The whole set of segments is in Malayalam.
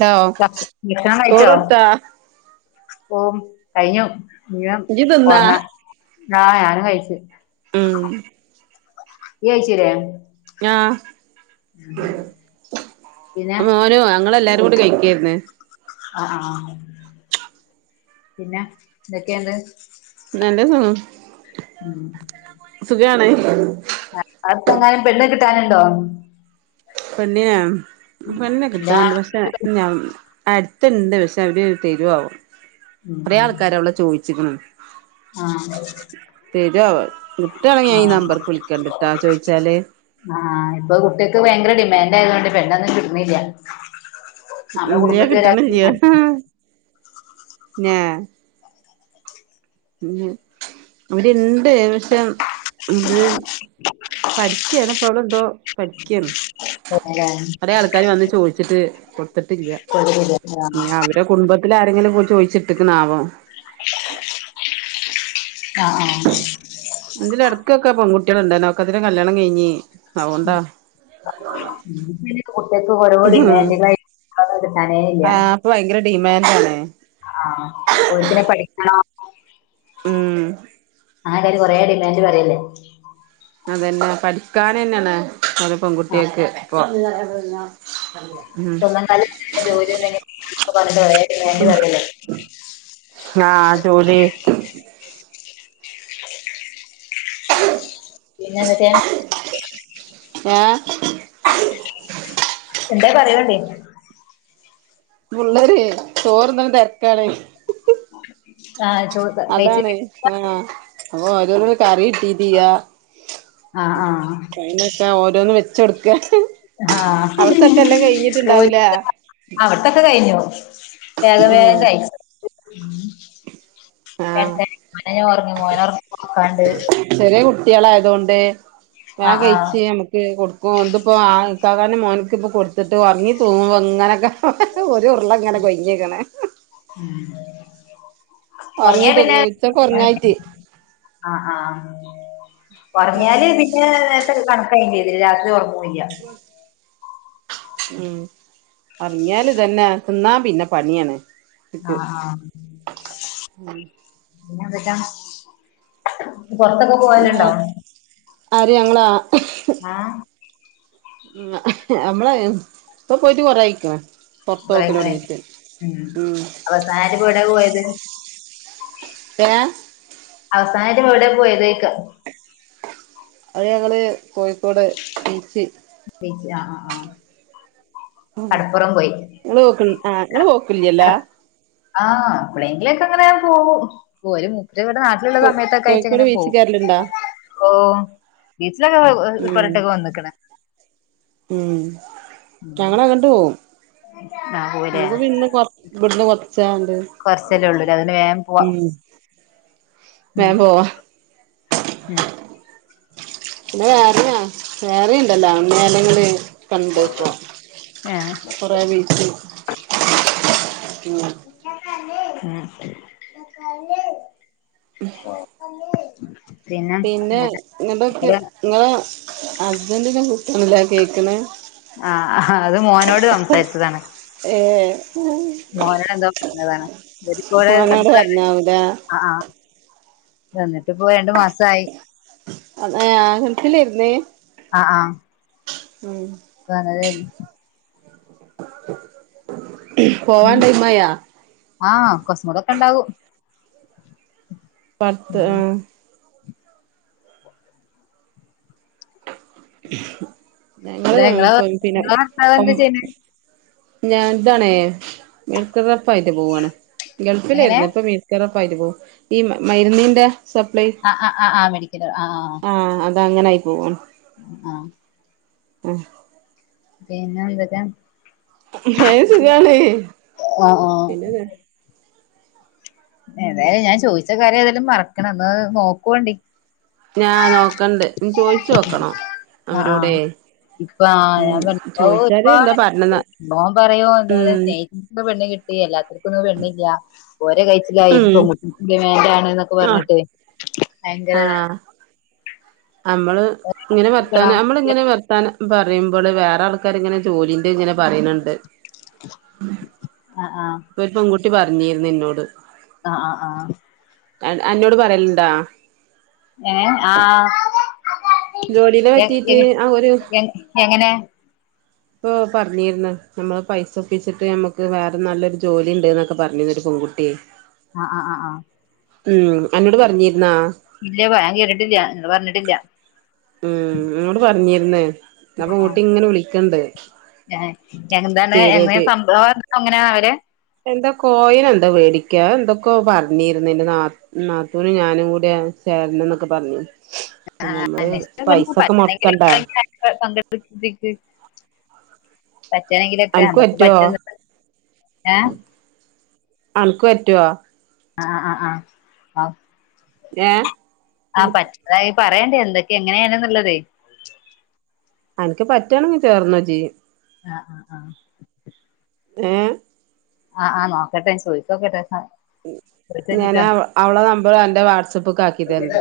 ഹലോ ഭ സ് ഭക്ഷണം കഴിച്ചോ ചോറൊടുത്താ ഓ കഴിഞ്ഞു ഇഞ്ഞ് ഇജ്ജ് തിന്നാ ഒർങ്ങാ ആ ഞാനും കഴിച്ച് ഉം ഇയ് കൈചീലെ ആഹ പിന്നെ മോനോ ഞങ്ങൾഎല്ലാരും... [unintelligible] കഴിക്കായ്ർന്ന് ആ ആ പിന്നെ എന്തൊക്കെണ്ട് നല്ല സു ഇജ്ജാണ് ആ അവിടത്തെങ്ങാനും പെണ്ണ് കിട്ടാനുണ്ടോ പെണ്ണിനെ പെണ്ണിനെ ഇല്ലാ കിട്ടാൻണ്ട്‌ പക്ഷേ ഞഉം... അടുത്ത്ണ്ട് പക്ഷെ അവര് തെരുആവാം കൊറേ ആൾക്കാര് അവളെ ചോയ്ച്ച്ക്ണ് ആ തെരുവോ കിട്ടാണങ്കിൽ ഞാൻ ഈ നമ്പർക് വിളിക്കണ്ട്ട്ടാ ചോയ്ച്ചാല് ആഹ ഇപ്പൊ കുട്ടികക്ക് ഭയങ്കര ഡിമാൻഡ് ആയതുകൊണ്ട് പെണ്ണൊന്നും കിട്ട്ണില്ലാ ഇല്ലിയാ കിട്ട്ണ്ഇല്ല്യാ ഞാ ഉ അവര്ണ്ട് പക്ഷെ ത്ത്.. പരിക്കന സോള എന്തോ പിക്കന്ന് കൊറേ ആൾക്കാര് വന്ന് ചോയ്ച്ചിട്ട് കൊടുത്ത്ട്ടില്ല ആഹ് ഇഞ് അവരെ കുടുംബത്തിൽ ആരെങ്കിലും പോയി ചോയ്ച്ചിട്ട്ക്ണ് ആാവോ [inaudible] ആ ആഹാ ഇതിൽ എടക്കൊക്കെ പെൺകുട്ടികളുണ്ടഇരുന്ന് ഒക്കത്തിന്റിം കല്യാണം കഴിഞ്ഞഞ് അവോണ്ട [inaudible] ഉം ഇപ്പഞ് പെൺ കൂട്ടിയോൾക് ഓരോ ഡിമാന്റുകളായി [inaudible] കിട്ടാനെ ഇല്ലാ ഡിമാന്റ്ആണ് ആ ഹാ ഓര്ക് ന്നെ പഠിക്കണം ഉം അങ്ങനെക്കായിട്ട് കൊറേ ഡിമാൻഡ് പറയല്ലെ അതന്നെ പഠിക്കാൻന്നന്നെണ് ഓരോ പെൺ ആഹ് കുട്ടിയെക് ഇപ്പൊ [inaudible] സ്വന്തം കാലിൽ ജോലിണ്ടങ്കിൽ ഇപ്പോ കൊറേ ഡിമാൻഡ് പറയല്ലെ ആ ജോലി [inaudible] പിന്നെന്തകെ ആ എന്താ പറയാണ്ടേ പുള്ളര് ചോർന്ന്ണ തെര്ക്കാണ് [inaudible] കഴിച്ച് അതാണ് ആ അപ്പൊ ഓരോന്നിന് കറി കട്ടിട്ടിയാ ആഹ് ആഹ് അനൊക്കെ ഓരോന്ന് വെച്ചോട്ക്ക ആ [unintelligible] ഒരു കഴിഞ്ഞിട്ടുണ്ടാവൂലേ അവ്ട്ത്തോക്കെ കഴിഞ്ഞു വേഗ ഉം വേകയച്ച ആഹ് [unintelligible] കുട്ടികളായതോണ്ട് ഞാൻ ആഹ് കൈച് നമുക്ക് കൊടുക്കും ഓല്‍തിപ്പോ ആ കാക്കാന്റെ മോനക്ക്പ്പൊ കൊടുത്തിട്ട് ഒർങ്ങി തൂങ്ങുംബ ങ്ങനൊക്കെ ത് ഉർളങ്ങെനെ കൊയ്ഞ്ക്ണ് ഒർങ്യാ പിന്നെ ഉറങ്ങായിട്ട് ആ ആ ഒറ്ങ്ങിയാല് പിന്നെ നേരത്ത്‌ കണക്കായിം ചെയ്ത് രാത്രി ഒറ്ങ്ങുല്ല ഉം ഒറ്ങ്ങിയാല് ഇതന്നെ തിന്നാ പിന്നെ പണിയാണ് ആ ഇക്ക് ആ [unintelligible] പോറ്ത്തൊക്കെ ഞാ പോവല്ണ്ടോ ആര് ഞങ്ങളാ ഉം ഞമ്മളേ ഇപ്പൊ പോയിട്ട് കൊറായ്‌ക്ണ് [unintelligible] ഉം അവസാനങ്ങോട്ടാ പോയത് ഏ അവസാനായിട്ട് എവടെ പോയതോയ്ക്ക അത് ഞങ്ങള് കോഴിക്കോട് ബീച്ച് ബീച്ച് ആ ആ ആ ങ്ങള് പോക് ആ ഇങ്ങള്പോക്ക്ല്ല്യല ആ എപ്പളെങ്കിലാെക്കെങ്ങനെ പോകും പോര് ത് വെടെ നാട്ടില്ള്ള കോഴിക്കോട് സമയത്തൊക്കായിട്ട്ങ്ങനെ ബീച്ച് പോവും കേറലുണ്ടാ ഓ [unintelligible] ഉം ഒരട്ടോക്കെ വന്ന്ക്ക്ണ് ഉം ഞങ്ങളങ്ങട്ട് പോവും ആഹ് പോവുല്ലേ [unintelligible] ന്ന് കാർ വ്ട്ന്ന് കൊർച്ച കൊർച്ചല്ലെ ഒള്ളൂലെ അതോണ്ട് വേം പോവാ ഉം വേം പോവാ ഉം [unintelligible] കണ്ട് പ്പോ ആഹ് കൊറേ വീട്ടി ഉം ഉം പിന്നെ ങ്ങട്ടോക്ക് ഒരു ങ്ങളെ ഹസ്ബന്റിന്റെ കു ട്ട്ണ്ലെ അത് കേക്ക്ണെ ആഹ് അത് മോനോട് സംസാരിച്ചതാണ് ഏ മോനോട് എന്തോ പറഞ്ഞതാണ് [unintelligible] ഇവരിപ്പോടെ വന്നതാണ് ഉ വന്നിട്ട്പ്പോ രണ്ട് മാസായി ഏ ഗൾഫിലെര്ന്ന് ആ ഉം വന്നതേര്ന്ന് പോവാൻ ടൈമായാ ആ കൊസ്മാെതൊക്കെണ്ടാവും പട്ത്ത്‌ ആ ഞങ്ങള് എടാ ഇങ്ങളെ പ്പം പിന്നെ ഇങ്ങളെ ഭർത്താവ് പ്പം എന്താ ചെയ്യണെ ഞാൻതാണേ മെഡിക്കൽ റപ്പായിട്ട് പോവാണ് എങ്ങനെ ഗൾഫിലേയ്ര്ന്ന് ഇപ്പ മെഡിക്കറ പ്പായിട്ട് പോവ ഈ മര്ന്നിന്റെ സപ്ലൈ ആഹ് ആഹ് ആഹ് ആഹ് മെഡിക്കല് ആഹ് ആ അ അതങ്ങനായി പോവാണ് ആ ആ പിന്നെന്തൊക്കെ അത് സുഖാണ് അ ആ പിന്നെ ഏതായാലും ഞാൻ ചോദിച്ച കാര്യം ഏതായാലും മറക്കണം ഒന്ന് നോക്കോണ്ടി ഞാ നോക്കണ്ട് ചോയ്ചോക്കണം അവരോടെ ഇപ്പ ആ ഞാൻ ഉം ക ഔ ചോയിച്ചാല് ഇപ്പാ എന്താ പറഞ്ഞന്ന മ [unintelligible] ഓൻ പറയും എന്തായാലും ഉം സ്നേഹിച്ച പെണ്ണ് കി ട്ടി എല്ലാത്തോർക്കൊന്നും പെണ്ണില്ല്യ ഓര് കയ്ച്ചിലായി ഉം പ്പം ഡിമാന്റാണ്ന്നൊക്കെ ആഹ് പർഞ്ഞിട്ടെ ഭയങ്കരതാണ് അമ്മള് ഇങ്ങനെ ണം വർത്താന അമ്മള്ങ്ങനെ വർത്താന പറിംമ്പള് വേറെ ആൾക്കാര് ഇങ്ങനെ ജോലിന്റെങ്ങനെ പറിണ് ണ്ട് അ ആ പ്പൊര് പെങ്കുട്ടി പറഞ്ഞീര്ന്ന്ന്നോട് അ അ ആ അൻ അന്നോട് പറയലുണ്ടാ? ഏഹ് ആഹ് ജോലിനെ എങ് പറ്റിട്ട് ആ ഒരു എങ് എങ്ങനെ? ഇപ്പൊ പറഞ്ഞീര്ന്ന് നമ്മള് പൈസ ഒപ്പിച്ചിട്ട് നമ്മുക്ക് വേറെ നല്ലൊരു ജോലിണ്ട്ന്ന് ഒക്കെ പറഞ്ഞീര്ന്നു. [unintelligible] ആഹ് ആഹ് ആഹ് അഹ് ഉം അന്നോട് പറഞ്ഞിരു ന്നോ? ഇല്ല പ- ഞാൻ കേട്ടിട്ടില്ല നിങ്ങള് പറഞ്ഞിട്ടില്ല ഉം എന്നോട് പറഞ്ഞി രുന്ന്. അപ്പോ പെങ്കുട്ടിങ്ങനെ വിളിക്ക്ണ്ട്. ഏഹ് എന്താണ് എങ്ങനെയാ ചേ സംഭവം എങ്ങനെയാണവര്? എന്താ [unintelligible] എന്താ വേടിക്ക എന്തൊക്കോ പറഞ്ഞിര്ന്ന് എന്റെ നാ നാത്തൂനും ഞാനും കൂടെ ചേരണംന്നൊക്കെ പറഞ്ഞു. പിന്നെ നമ്മള് [unintelligible] [unintelligible] പൈസൊക്കെ മൊടക്കണ്ടേ പറ്റണെങ്കിലൊക്കെ അനക്ക് അമ്മക്ക് പറ്റുവോ പറ്റു ഏഹ് അൻക്ക് പറ്റോ? അഹ് അഹ് ആഹ് ആഹ് ഏഹ് ആഹ് പറ്റതയ് പറയേണ്ടി എന്തൊക്കെ എങ്ങനെണ്ന്നുള്ളത് അൻക്ക് പറ്റാണെങ്കി ചേർന്നോ ജ് അഹ് ആഹ് അഹ് ഏഹ് അഹ് ആഹ് നോക്കട്ടെ ചോയിചോക്കട്ടെ ഉം ഞനവളെ നമ്പർ അന്റെ വാട്സപ്പ്ക്ക് ആക്കിതര്ണ്ട്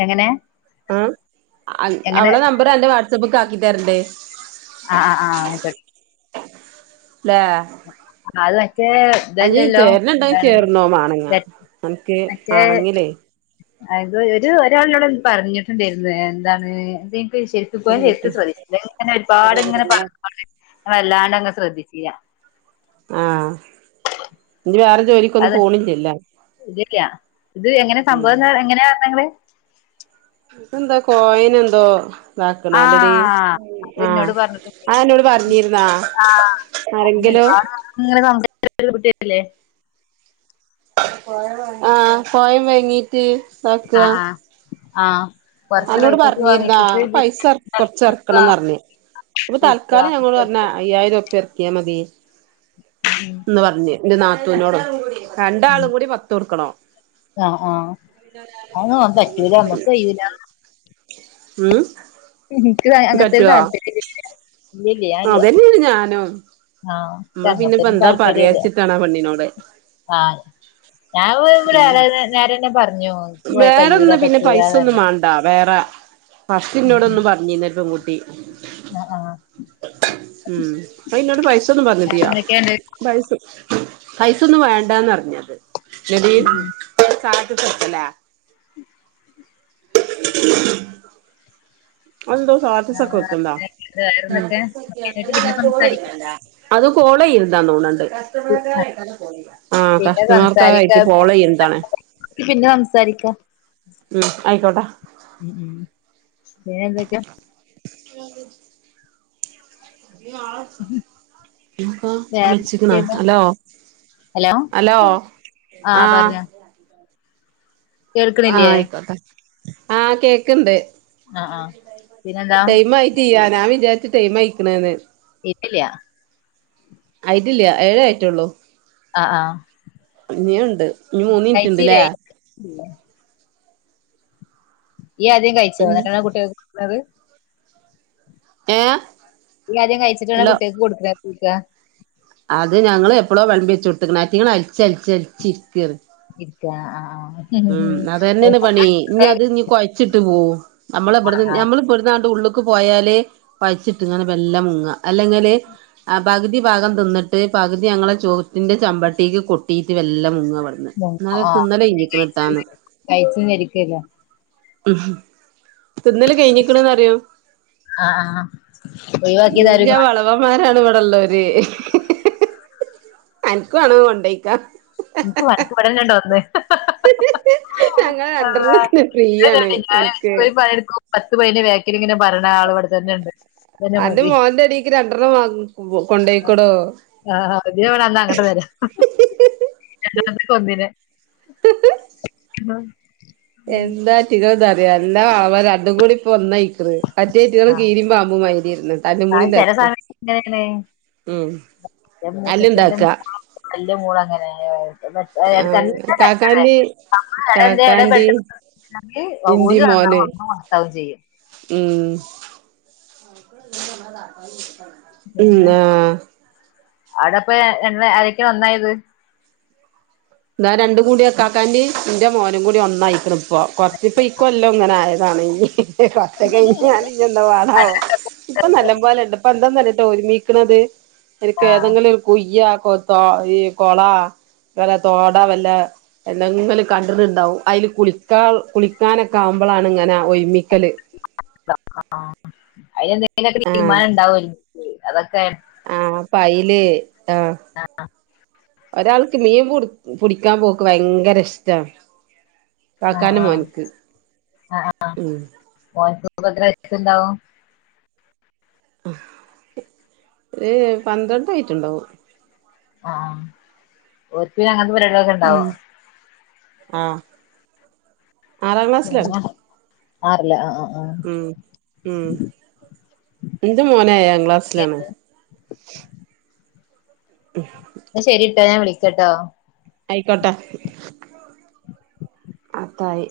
എങ്ങനെ ആഹ് അൻ എങ്ങനെ അവളെ നമ്പർ അന്റെ വാട്സപ്പക്ക് ആക്കി തരണ്ട് അഹ് അഹ് ആഹ് അയിക്കോട്ടെ ലേ അത് മറ്റേ [unintelligible] ഇതല്ലല്ലോ ചേര്ന്ണ്ടേ എന്താണ് ചേർന്നോ മാണങ്ങാ അൻക്ക് മറ്റേ മാണെങ്ങിലേ അത് രു ഒരു ഒരാളിന്നോട് പറഞ്ഞിട്ടുണ്ടായ്രുന്ന് എന്താണ് ന്തേ പെൺകുട്ടി [unintelligible] ഇങ്ങനെ ഒരുപാട്ങ്ങനെ അറിവിടല്ലേ [inaudible] വല്ലാണ്ടങ് ശ്രദ്ധിച്ചീല്ല ആഹ് ഇജ് വേറെ ജോലിക്കൊന്നും അതെ പോണില്ലല്ലേ ല്ല ല്ല ഇത് എങ്ങനെ സംഭവം ഉം ന്ന എങ്ങനെർഞഹ് ങ്ങള് തെന്താ കോയിനന്തോ ഇതാക്ണാ ല്ലടീ ആ അത് ആഹ് ഇന്നോട് പറഞ്ഞിട്ടുണ്ട് അഹ് അന്നോട് പറഞ്ഞിരുന്നാ ആഹ് ആരെങ്കിലു ഇങ്ങനെ [unintelligible] പോയോന്ന് പറഞ്ഞു ആ പോയമ്മേ എണിറ്റ്‌ നോക്ക്‌വാ ആ അന്നോട് പറഞ്ഞിരുന്നോ ആ പൈസ കൊറച്ച ഇറക്കണന്ന് പറഞ്ഞ് ഇപ്പൊ തൽക്കാലം ഞങ്ങോട് പറഞ്ഞ അയ്യായിരം റുപ്പിയ ഇറക്കിയാ മതി ഉം യെന്ന് പറഞ്ഞ് എന്റെ നാത്തൂവിനോടും രണ്ടാളും കൂടി പത്ത് കൊട്ക്കണോ ആ ആ അതൊന്നും പറ്റൂല നമ്മുക്ക് കഴൂലാ ഉം എനിക്ക് അങ്ങനത്തെന് പറ്റുവോ താൽപര്യംഒന്നുംയില്ല ഇല്ല്യ ഇല്ല്യ ഞാൻ ഇല്ല്യ അതന്നെയാണ് ഞാനും നമ്മള് രണ്ട [unintelligible] പിന്നെപ്പോ ത്തിനും എന്താ താല്പര്യല്ല പറയാച്ചിട്ടാണ് ആ പെണ്ണിനോട് ആ ഞാൻ ഇ [unintelligible] നേരന്നെ നേരന്നെ പറഞ്ഞോ ഉം എൻക് വേറൊന്ന് കയ്യൂലാ പറ്റൂലാന്ന് പറ ഹസ്സ് എന്നോട് ഒന്നും പറഞ്ഞില്ലല്ലോ [unintelligible] [unintelligible] ആഹ് ആഹ് ഉംഅ ഇോട് പൈസ പറഞ്ഞിട്ടിയാ വേറെന്തൊക്കെയുണ്ട് പൈസ പൈസൊന്നും വേണ്ടന്ന്റിഞ്ഞത് ഉം ഉം [unintelligible] ൽ സാനത്ത്ത്തല്ലേ [inaudible] അഎന്തോ സ്റ്റാറ്റസക്കെ ആഹ് വെക്കുണ്ടോ വേറെന്തൊക്കെ സ്റ്റാറ്റസ് വെക്കാ നമുക്ക് എന്നിട്ട് പിന്നെ സംസാരിക്ക ചോറൈക്കണ്ടേ എന്താ തോണണ്ട് ആ ആ, കസ്റ്റമർക്കാറായിട്ടാ ഫോളോയ്യ പിന്നെ സംസാരിക്കാ കസ്റ്റമർക്കാരായിട്ട് ഫളോ എന്താണ് പിന്നെ സംസാരിക്കാം ഉം ആയിക്കോട്ടെ പിന എന്തൊക്കെയാ [unintelligible] ക്ക വേറെ [unintelligible] വച്ചിക്കുന്ന എന്തൊക്കെയുണ്ട് ഹലോ ഹലോ ആ ആഹ് പറഞ്ഞോ ആഹ കേൾക്കണില്ലേ ആയിക്കോട്ടെ ആഹ കേക്ക് ണ്ട് ആഹ് ആഹ് പിന്നെന്താ [unintelligible] ടൈം ആയിട്ട്യ വിത്ത് ടൈം ആയിക്കണന്ന് ഇട്ടില്ലിയ ആയിട്ടില്ല ഏഴേ ആയിട്ടള്ളൂ ആഹ് ആഹ് ഇഞുണ്ട് ഇനി മൂന്ന് മിനിറ്റ്ണ്ട്ല്ലേ കഴിച്ചില്ലേ ഈ ആദ്യം കഴിച്ചോന്നിട്ടാണ് കുട്ടികൾ കൊട്ക്ക്ണത് ഏ ആദ്യം കഴിച്ചിക്കണ കുട്ട്യക്ക് കൊടുക്കാർച്ചിക്കാ അത് ഞങ്ങള്ൾഎപ്പോഴോ വെള്ളമ്പി വെച്ച് കൊടുത്ത്ക്കണ ആറ്റങ്ങെള്അലിച്ച അലിച്ച അലിച്ചിരിക്കറ് ഇരിക്കാ ആ ഉം അതന്നെണ് പണി നീ അത് നീ കൊഴച്ചിട്ട് പോകും നമ്മളെ ആഹ് ഇവിടുന്ന് ആഹ് നഞമ്മൾ ഇവിടുന്നാ ഉള്ളു പോയാല് കഴിച്ചിട്ടാണ്ട് മെല്ല മുങ്ങ അല്ലെങ്കില് ആ പകുതി ഭാഗം തിന്നിട്ട് പകുതി ഞങ്ങളെ ചോറ്റിന്റെ ചെമ്പട്ടിക്ക് കൊട്ടിയിട്ട് മെല്ലെ മുങ്ങ എന്നാലും തിന്നല് കഴിഞ്ഞിക്ക്ണ് ട്ടാന്ന് കഴിച്ചിരിക്കല്ല ഉ ഹും തിന്നല് കഴിഞ്ഞിക്കണ്ന്നറിയോ ആഹ് ആഹ് ഒഴിവാക്കിയത് ആരും നല്ല കാണൂല വളവന്മാരാണ് ഇവിടെള്ളോര് അനക്ക് വാണേ കൊണ്ടോയ്ക്കോ എനിക്ക് വടക്ക് ഇവിടന്നെയുണ്ട് ഒന്ന് ഞങ്ങൾ [unintelligible] ഫ്രീയാണ് അല്ലാഹ് ഞാൻ അൻക്ക് പറെണാള് ഇവിടെ തന്നെണ്ട് ഇതന്നെ അന്റെ മതി മോന്റെ അടീക്ക് രണ്ടെണ്ണം വാങ്ങി കൊണ്ടോയിക്കോടോ ആഹ് [unintelligible] [unintelligible] ഒന്നിന് എന്താ [unintelligible] അറിയാ എല്ലാം അവരണ്ടും കൂടി ഇപ്പൊ ഒന്നയ്ക്കിണ് അറ്റേറെറങ്ങള് ആഹ് കീരീം പാമ്പും മാര്യേരിന്ന് കല്ലും അത് പൊടിം ചില [unintelligible] സമയത്ത് ഇങ്ങനെയാണ് ഉം തല്ലിണ്ടാക്ക ന്റെ മോള് അങ്ങനെയാ എ ആഹ് കാക്കാന്റിം എല്ലാം കാക്കാന്റിം [inaudible] ഓല് ഇന്റിം നന്നാവും മോന് അമ്മള് മോശവും ചെയ്യും ഉം ഉം ആഹ് അവ്ടപ്പ് എണ്ണ [unintelligible] ഒന്നായത് താ രണ്ടും കൂടി എക്കാക്കാന്റി ഇന്റ മോനും കൂടി ഒന്നായിക്കണ് ഇപ്പൊ കൊർച്ച് ഇപ്പ ഇക്കൊല്ലോ ഇങ്ങനായ [unintelligible] കഴിഞ്ഞാല് [unintelligible] ഇപ്പ നല്ലംപോലണ്ട് ഇപ്പ എന്താന്നറ്യൊ അറിയ ഒരുമിക്ക്ണത് [unintelligible] ആഹ് ഏതെങ്കിലും ഒരു കുയ്യാ [unintelligible] ഈ കൊളാ [unintelligible] തോടാ വല്ല എവിടേങ്കിലും [unintelligible] അയില് കുളിക്കാ കുളിക്കാനൊക്ക ആവുമ്പളാണ് ഇങ്ങ ആഹ് ഒരുമിക്കല് ആഹ് അയില് എന്തേലൊക്കെ ആഹ് തീരുമാനണ്ടാവും അതൊക്കെ പൈല് ആഹ് ഒരാൾക്ക് മീൻ പുടി പുടിക്കാൻ പോക്ക് ഭയങ്കര ഇഷ്ട ആഹ് കാക്കാനും ആഹ് മോന്ക്ക് ആഹ് ആഹ് ഉം [unintelligible] ഒരു പന്ത്രണ്ട് ആയിട്ടുണ്ടാവും ആഹ് ഓൽക്ക് പിന്നെ അങ്ങനത്തെ പരുപാടികളൊക്കെ ഉം ഇണ്ടാവും ആഹ് ആറാം ക്ലാസ്സിലാണ് ആറിലാ അ അ ഉം ഉം ഇന്റ മോൻ ഏഴാം ക്ലാസ്സിലാണ് ശരിട്ടോ ഞാൻ വിളിക്കട്ടോ ആയിക്കോട്ടെ അത്തായി